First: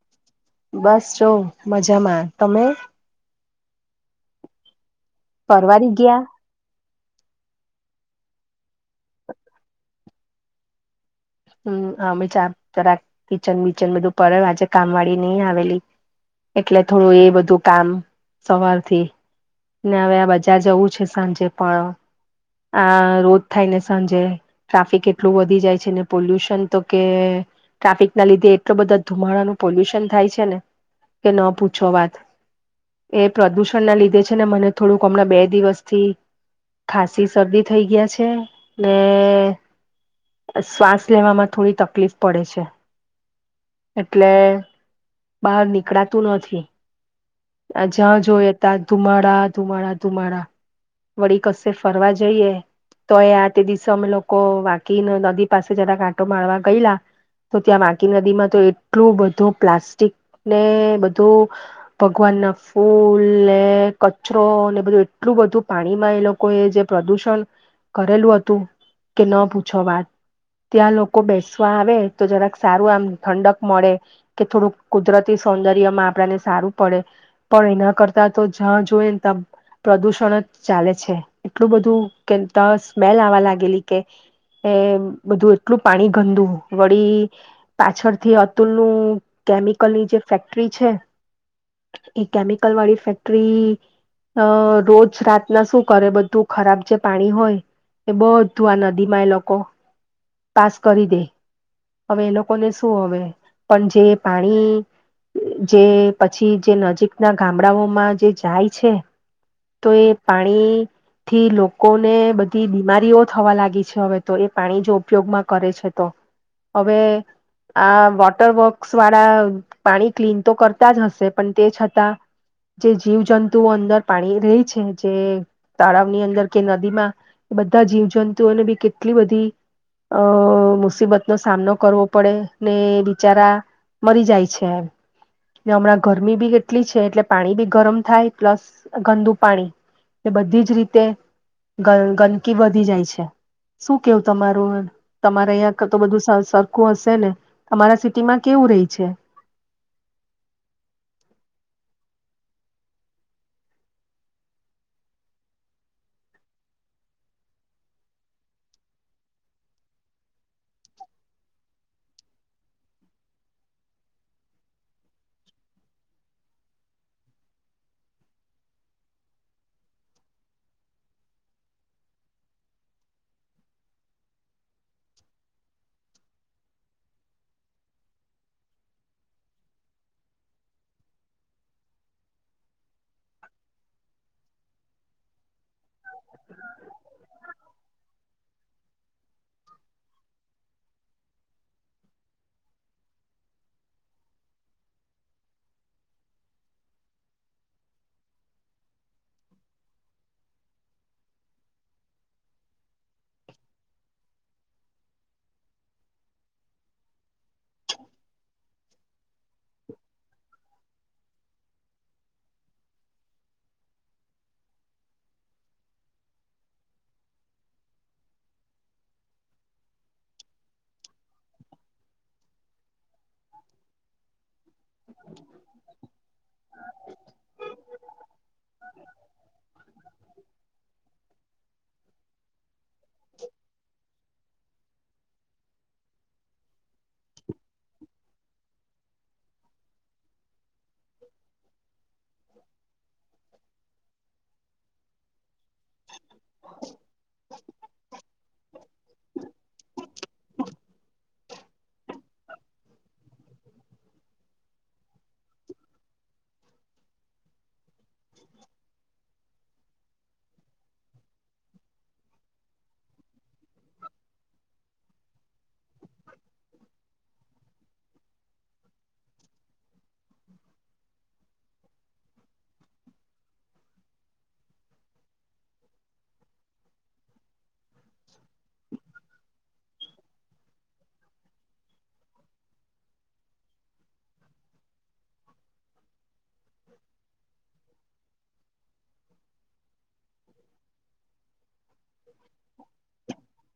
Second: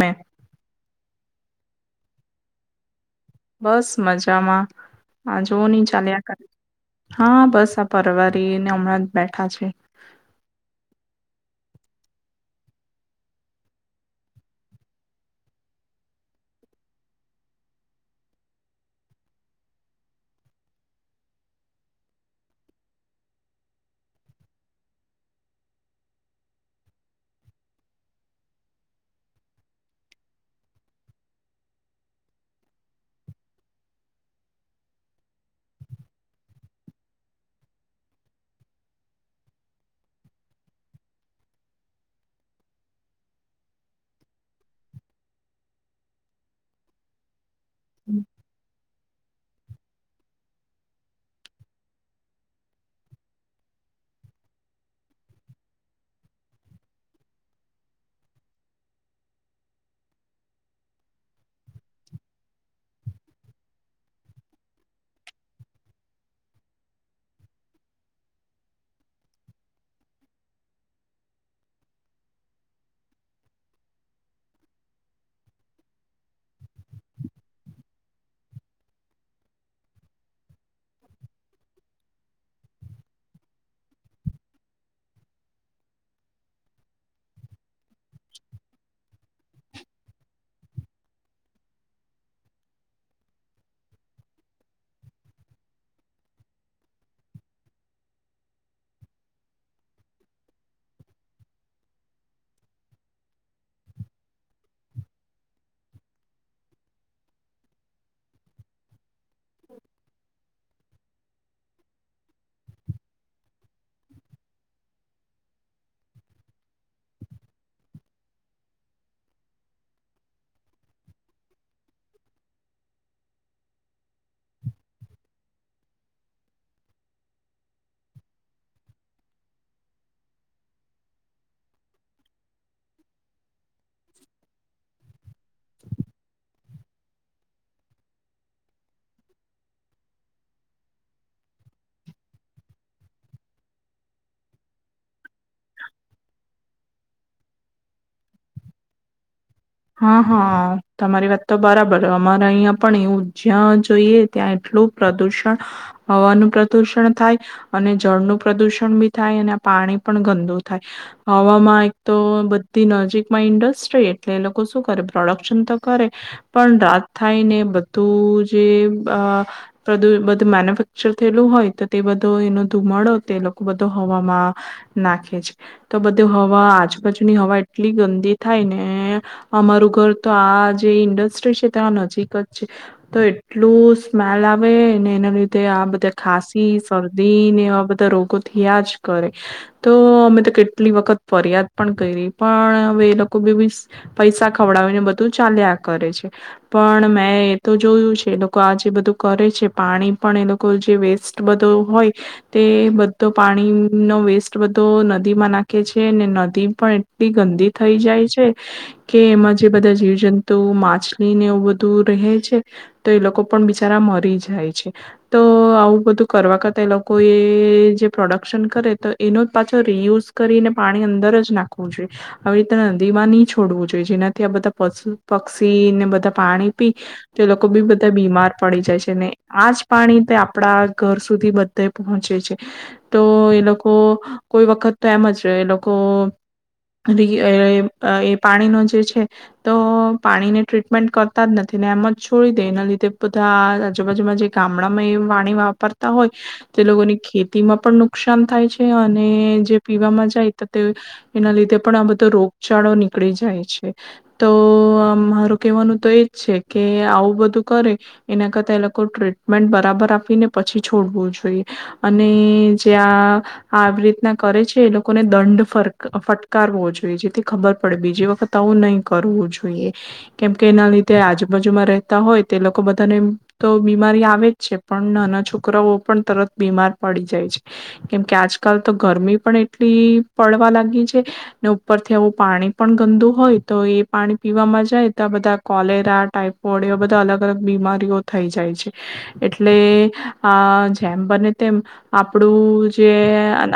મેં બસ છું. મજામાં તમે? બસ મજામાં. હા જોવ ની પરવારી ગયા ચાલ્યા કરે હા બસ પરવારીને હમણાં જ બેઠા છે. હમ અમે ચા તરા કિચન બીચન બધું પર આજે કામ વાળી નહી આવેલી એટલે થોડું એ બધું કામ સવારથી ને અવે આ બજાર જવું છે સાંજે પણ આ રોજ થાયને સાંજે ટ્રાફિક એટલું વધી જાય છે ને પોલ્યુશન તો કે ટ્રાફિકના લીધે એટલો બધા ધુમાડાનું પોલ્યુશન થાય છે ને કે ન પૂછો વાત એ પ્રદુષણના લીધે છે ને મને થોડુંક હમણાં બે દિવસથી ખાસી શરદી થઈ ગયા છે ને શ્વાસ લેવામાં થોડી તકલીફ પડે છે એટલે બહાર નીકળાતું નથી આ જ્યાં જોઈએ તા ધુમાડા ધુમાડા ધુમાડા વળી કસે ફરવા જઈએ તો એ આ તે દિવસે અમે લોકો વાકીને નદી પાસે જરા આટો મારવા ગયેલા તો ત્યાં વાકી નદીમાં તો એટલું બધું પ્લાસ્ટિક ને બધું ભગવાનના ફૂલ ને કચરો ને બધું એટલું બધું પાણીમાં એ લોકો એ જે પ્રદુષણ કરેલું હતું કે ન પૂછો વાત ત્યાં લોકો બેસવા આવે તો જરાક સારું આમ ઠંડક મળે કે થોડુંક કુદરતી સૌંદર્યમાં આપડાને સારું પડે પણ એના કરતા તો જ્યાં જોઈ ને ત્યા પ્રદુષણ જ ચાલે છે એટલું બધું કે તા સ્મેલ આવા લાગેલી કે એમ બધું એટલું પાણી ગંદુ વળી પાછળથી અતુલનુંું કેમિકલની જે ફેક્ટરી છે એ કેમિકલ વાળી ફેક્ટરી રોજ રાતના શું કરે બધું ખરાબ જે પાણી હોય એ બધું આ નદીમાં એ લોકો પાસ કરી દે હવે એ લોકોને શું હવે પણ જે પાણી જે પછી જે નજીકના ગામડાઓમાં જે જાય છે તો એ પાણી થી લોકોને બધી બીમારીઓ થવા લાગી છે હવે તો એ પાણી જો ઉપયોગમાં કરે છે તો હવે આ વોટર વર્ક્સ વાળા પાણી ક્લીન તો કરતા જ હશે પણ તે છતાં જે જીવજંતુઓ અંદર પાણી રહી છે જે તળાવની અંદર કે નદીમાં એ બધા જીવજંતુઓને બી કેટલી બધી અ મુસીબતનોો સામનો કરવો પડે ને બિચારા મરી જાય છે ને હમણાં ગરમી બી કેટલી છે એટલે પાણી બી ગરમ થાય પ્લસ ગંદુ પાણી એ બધી જ રીતે ગ ગંદકી વધી જાય છે શું કેવું તમારું તમારે અહં તો બધું સર લોકો હશે ને તમારા સિટી માં કેવું રહી છે હા હા તમારી વાત તો બરાબર અમારે અહીં પણ એવું જ્યાં જોઈએ ત્યાં એટલું પ્રદુષણ હવાનું પ્રદુષણ થાય અને જળનું પ્રદુષણ બી થાય અને પાણી પણ ગંદુ થાય હવામાં એક તો બધી નજીકમાં ઇન્ડસ્ટ્રી એટલે એ લોકો પ્રોડક્શન તો કરે પણ રાત થાયને બધું જે બધું મેન્યુફેક્ચર થયેલું હોય તો તે બધો એ ધુમાડો તે લોકો બધો હવામાં નાખે છે તો બધું હવા આજુબાજુની હવા એટલી ગંદી થાય ને અમારું ઘર તો આ જે ઇન્ડસ્ટ્રી છે ત્યાં નજીક જ છે તો એટલું સ્મેલ આવે એના લીધે આ બધા ખાંસી શરદી ને એવા બધા રોગોથી આયા જ કરે તો અમે તો કેટલી વખત ફરિયાદ પણ કરી પણ હવે એ લોકો બી પૈસા ખવડાવીને બધું ચાલ્યા કરે છે પણ મેં એ તો જોયું છે એ લોકો આ જે બધું કરે છે પાણી પણ એ લોકો જે વેસ્ટ બધો હોય તે બધો પાણીનો વેસ્ટ બધો નદીમાં નાખે છે ને નદી પણ એટલી ગંદી થઈ જાય છે કે એમાં જે બધા જીવજંતુ માછલીને એવું બધું રહે છે તો એ લોકો પણ બિચારા મરી જાય છે તો આવું બધું કરવા કરતા એ લોકો એ જે પ્રોડક્શન કરે તો એનો પાછો રિયુઝ કરીને પાણી અંદર જ નાખવું જોઈએ આવી રીતે દ ન છોડવું જો જેનાથી આ બધા પુ પક્ષીને બધા પાણી પી તો એ લોકો બી બધા બીમાર પડી જાય છે ને આજ પાણી આપણા ઘર સુધી બધ પહોંચે છે તો એ લોકો કોઈ વખત તો એમ જ એ લોકો એ પાણીનો જે છે તો પાણીને ટ્રીટમેન્ટ કરતા જ નથી ને એમ જ છોડી દે એને લીધે ત આજુબાજુમાં જે ગામડામાં એ વાણી વાપરતા હોય તે લોકોની ખેતી તેમાં પણ નુકસાન થાય છે અને જે પીવામાં જાય તો તે એના લીધે પણ આ બધો રોગચાળો નીકળી જાય છે. તો મારું કેહેવાનું તો એજ છે કે આવું બધું કરે એના કરતા એ લોકો ટ્રીટમેન્ટ બરાબર આપીને પછી છોડવું જોઈએ અને જ્યાં આવી રીતના કરે છે એ લોકોને દંડ ફટકારવો જોઈએ જેથી ખબર પડે બીજી વખત ું નહી કરવું જોઈએ કેમકે એના લીધે આજુબાજુમાં રહેતા હોય તે લોકો બધાને તો બીમારી આવે જ છે પણ નાના છોકરાઓ પણ તરત બીમાર પડી જાય છે કેમકે આજકાલ તો ગરમી પણ એટલી પડવા લાગી છે ને ઉપરથી આવું પાણી પણ ગંદુ હોય તો એ પાણી પીવામાં જાય તો બધા કોલેરા ટાઈપ પડે બધા અલગ અલગ બીમારીઓ થઈ જાય છે એટલે અ જેમ બને તેમ આપણું જે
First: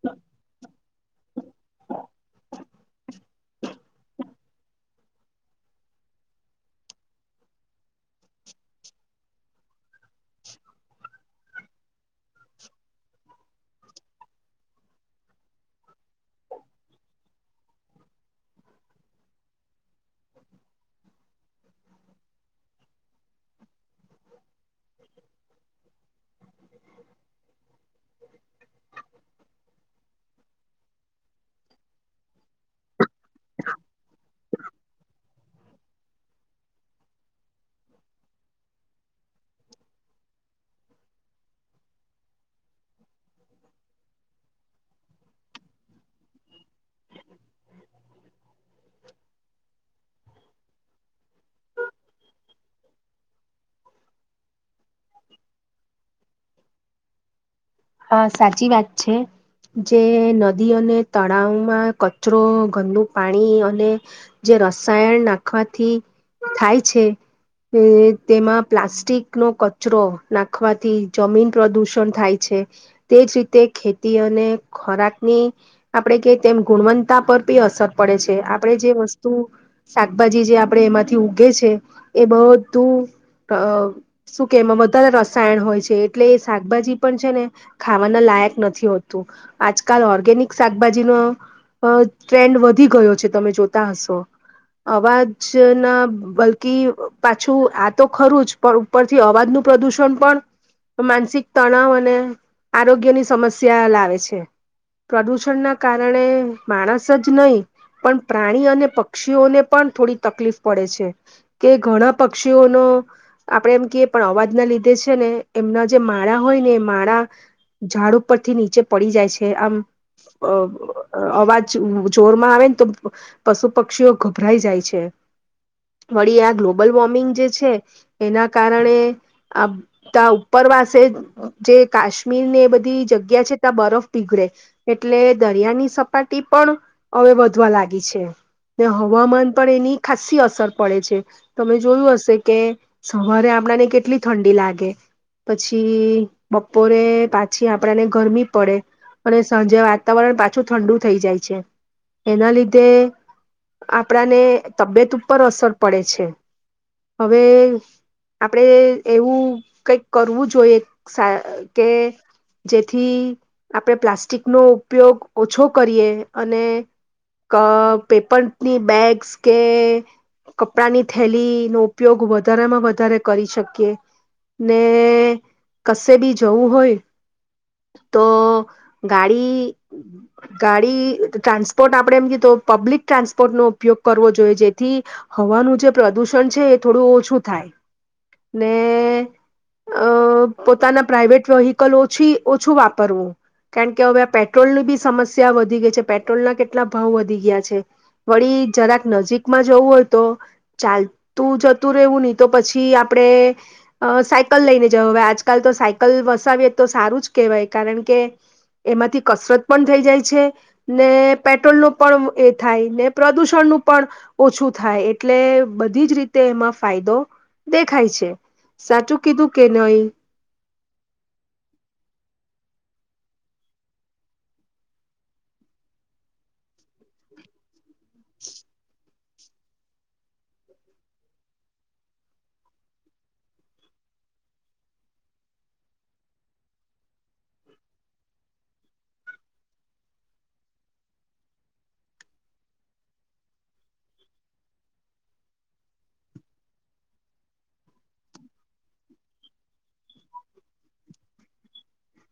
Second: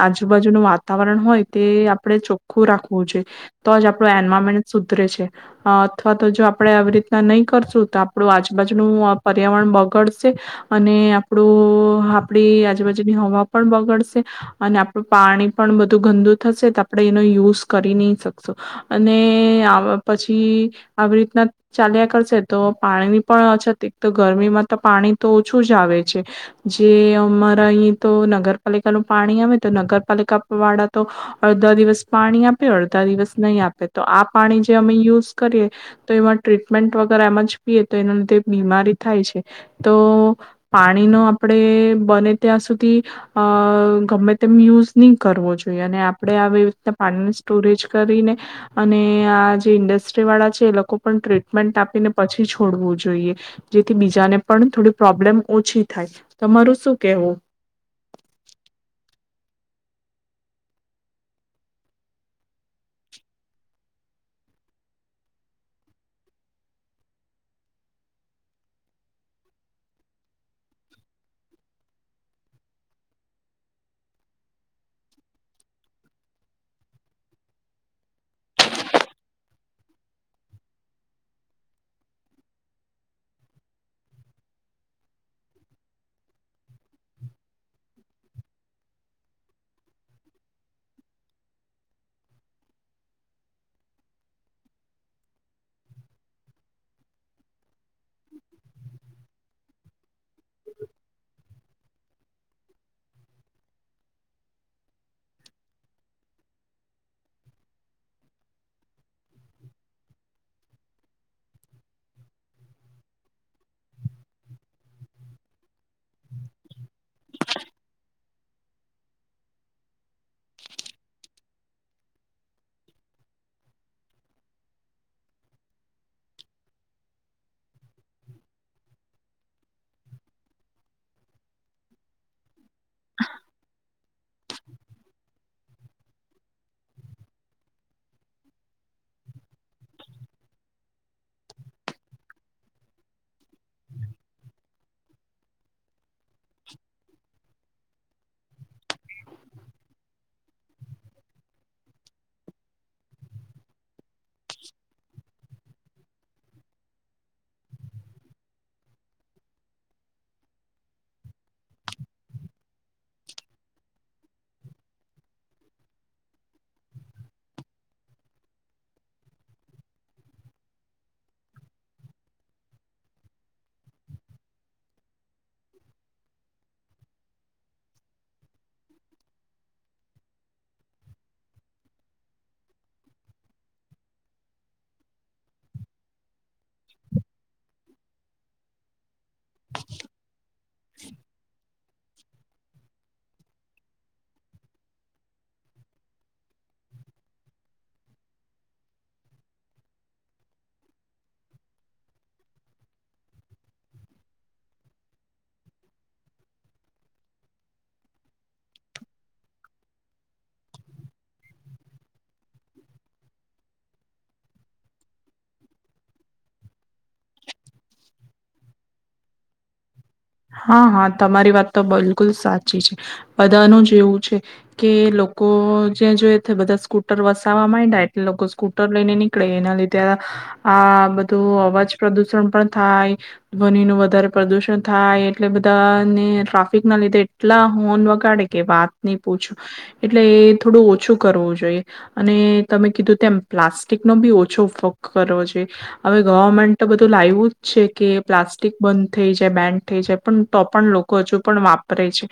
આજુબાજુનું વાતાવરણ હોય તે આપડે ચોખ્ખું રાખવું જોઈએ તો જ આપડ એ મ સુધરે છે અથવા તો જો આપડે આવી રીતના નહીં કરશું તો આપણું આજુબાજુનું પર્યાવરણ બગડશે અને આપણું આપડી આજુબાજુની હવા પણ બગડશે અને આપણું પાણી પણ બધું ગંદુ થશે તો આપડે એનો યુઝ કરી નહી શકશું અને પછી આવી રીતના ચાલ્યા કરશે તો પાણીની પણ અછતી તો ગરમીમાં તો પાણી તો ઓછું જ આવે છે જે અમારા અહીં તો નગરપાલિકાનું પાણી આવે તો નગરપાલિકા વાળા તો અડધા દિવસ પાણી આપે અડધા દિવસ નહીં આપે તો આ પાણી જે અમે યુઝ કરીએ તો, એમાં ટ્રીટમેન્ટ વગર એમ જ પીએ તો એના લીધે બીમારી થાય છે. તો પાણીનો આપણે બને ત્યાં સુધી અ ગમે તેમ યુઝ નહી કરવો જોઈએ. અને આપણે આવી રીતના પાણીને સ્ટોરેજ કરીને, અને આ જે ઇન્ડસ્ટ્રી વાળ છે એ લોકો પણ ટ્રીટમેન્ટ આપીને પછી છોડવું જોઈએ જેથી બીજાને પણ થોડી પ્રોબ્લેમ ઓછી થાય તમારું શું કેવું હા સાચી વાત છે જે નદી અને તળાવમાં કચરો ગંદુ પાણી અને જે રસાયણ નાખવાથી થાય છે તેમાં પ્લાસ્ટિક નો કચરો નાખવાથી જમીન પ્રદુષણ થાય છે તેજ રીતે ખેતી અને ખોરાકની આપણેે કે તેમ ગુણવત્તા પર બી અસર પડે છે આપણેે જે વસ્તુ શાકભાજી જે આપણે એમાંથી ઉગે છે એ બધું શું કેમાં વધારે રસાયણ હોય છે એટલે એ શાકભાજી પણ છે ને ખાવાના લાયક નથી હોતું આજકાલ ઓર્ગેનિક શાકભાજી ન ટ્રેન્ડ વધી ગયો છે તમે જોતા હશો અવાજ ના બલકી પાછું આ તો ખરું જ પણ ઉપરથી અવાજનુંું પ્રદુષણ પણ માનસિક તણાવ અને આરોગ્યની સમસ્યા લાવે છે પ્રદૂષણ ના કારણે માણસ જ નહીં પણ પ્રાણી અને પક્ષીઓને પણ થોડી તકલીફ પડે છે કે ઘણા પક્ષીઓનો આપણેે એમ ક પણ અવાજ ના લીધે છે ને એમના જે માળા હોય ને એ માળા ઝાડ ઉપરથી નીચે પડી જાય છે આમ અવાજ જોરમાં આવે ને તો પશુ પક્ષીઓ ગભરાઈ જાય છે વળી આ ગ્લોબલ વોર્મિંગ જે છે એના કારણે આધ ઉપરવાસે જે કાશમી કાશ્મીર ને એ બધી જગ્યા છે ત્યાં બરફ પીગડે એટલે દરિયાની સપાટી પણ હવે વધવા લાગી છે ને હવામાન પણ એની ખાાસસી અસર પડે છે તમે જોયું હશે કે સવારે આપણાને કેટલી ઠંડી લાગે પછી બપોર પાછી આપણને ગરમી પડે અને સાંજે વાતાવરણ પાછું ઠંડુ થઈ જાય છે એના લીધે આપણાને તબિયત ઉપર અસર પડે છે હવે આપણેે એવું કઈક કરવું જોઈએ કે જેથી આપણે પ્લાસ્ટિક નો ઉપયોગ ઓછો કરીએ અને પેપરની બેગ્સ કે કપડાની થેલી નો ઉપયોગ વધારેમાં વધારે કરી શકીએ ને કશે બી જવું હોય તો ગાડી ગાડી ટ્રાન્સપોર્ટ આપણેે એમ કીધું પબ્લિક ટ્રાન્સપોર્ટ નો ઉપયોગ કરવો જોઈએ જેથી હવાનું જે પ્રદુષણ છે એ થોડું ઓછું થાય ને અ પ્રાવેટ વહી સાલ ઓછી ઓછું વાપરવું કારણ કે હવે પેટ્રોલ ની બી સમસ્યા વધી ગઈ છે પેટ્રોલના કેટલા ભાવ વધી ગયા છે વળી જરાક નજીકમાં જવું હોય તો ચાલતું જતું રહેવું નહી તો પછી આપણે સાયકલ લઈને જવ હ આજકાલ તો સાયક કલ વસાવીએ તો સારું જ કહેવાય કારણ કે એમાંથી કસરત પણ થઈ જાય છે ને પેટ્રોલ નું પણ એ થાય ને પ્રદુષણ નું પણ ઓછું થાય એટલે બધી જ રીતે એમાં ફાયદો દેખાય છે સાચું કીધું કે નહી હા હા તમારી વાત તો બિલકુલ સાચી છે બધાનું જ એવું છે કે લોકો જ્યા જોઈ બધા સ્કૂટર વસવા માંય ડાય લોકો સ્કુટર લઈને એના લીધે આ બધું અવાજ પ્રદુષણ પણ થાય ધ્વિ નું વધારે પ્રદુષણ થાય એટલે બધાને ટ્રાફિક ના લીધે એટલા હોર્ન વગાડે કે વાત નહી પૂછું એટલે એ થોડું ઓછું કરવું જોઈએ અને તમે કીધું તેમ પ્લાસ્ટિક નો બી ઓછો ફક કરવો જોઈએ હવે ગવર્મેન્ટ તો બધું લાવું જ છે કે પ્લાસ્ટિક બંધ થઈ જાય બેન્ થ જાય પણ તો પણ લોકો હજુ પણ વાપરે છે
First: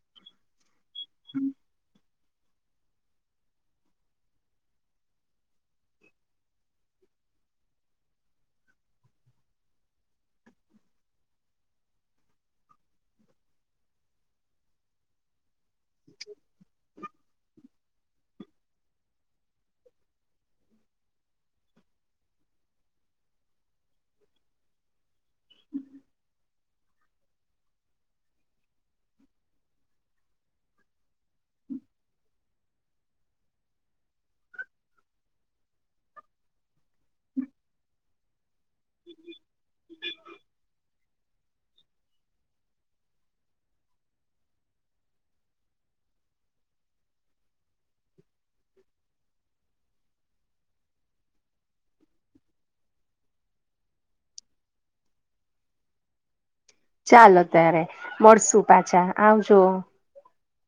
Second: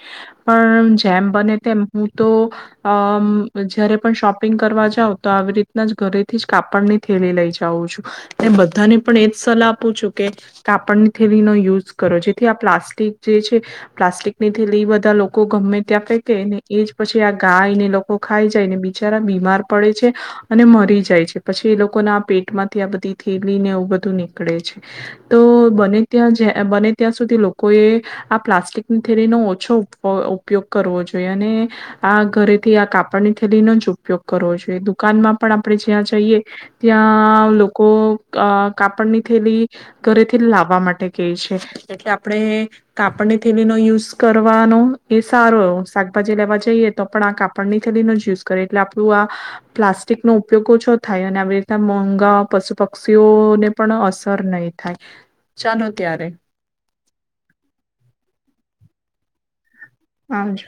પણ જેમ બને તેમ તો અમ જયારે પણ શોપિંગ કરવા જાાવ તો આવી રીતના જ ઘરેથી જ કાપડની થેલી લઈ જાઉં છું બધાને પણ એજ સલાહ આપું છું કે કાપડની થેલીનોો યુઝ કરો જે થી આ પ્લાસ્ટિક જે છે પ્લાસ્ટિક ની થી લઈ બધા લોકો ગમે. ત્યાં ફેંકે ને એ જ પછી આ ગાયને લોકો ખાઈ જાયને બિચારા બીમાર પડે છે અને મરી જાય છે પછી એ લોકોના આ પેટ માંથી આ બધી થેલીને એવું બધું નીકળે છે તો બને ત્યાં બને ત્યાં સુધી લોકોએ આ પ્લાસ્ટિકની થેરીનોો ઓછો ઉપયોગ કરવો જોઈએ જો અને આ ઘરે થી આ કાપડની થેલીનો જ ઉપયોગ કરવો જોઈએ દુકાનમાં પણ આપણે જ્યાં જઈએ ત્યાં લોકો કાપડની થેલી ઘરેથી લાવવા માટે ક છે હ એટલે આપણે કાપડની થેલીનોો યુઝ કરવાનો એ સારો એ શાકભાજી લેવા જઈએ તો પણ આ કાપડની થેલીનોો જ યુઝ કરીએ એટલે આપણું આ પ્લાસ્ટિક નો ઉપયોગ ઓછો થાય અને આવી રીતના મોંઘા પશુ પક્ષીઓને પણ અસર નહી થાય ચાલો ત્યારે ચાલો ત્યારે મળશુ પાછા આવજો હજ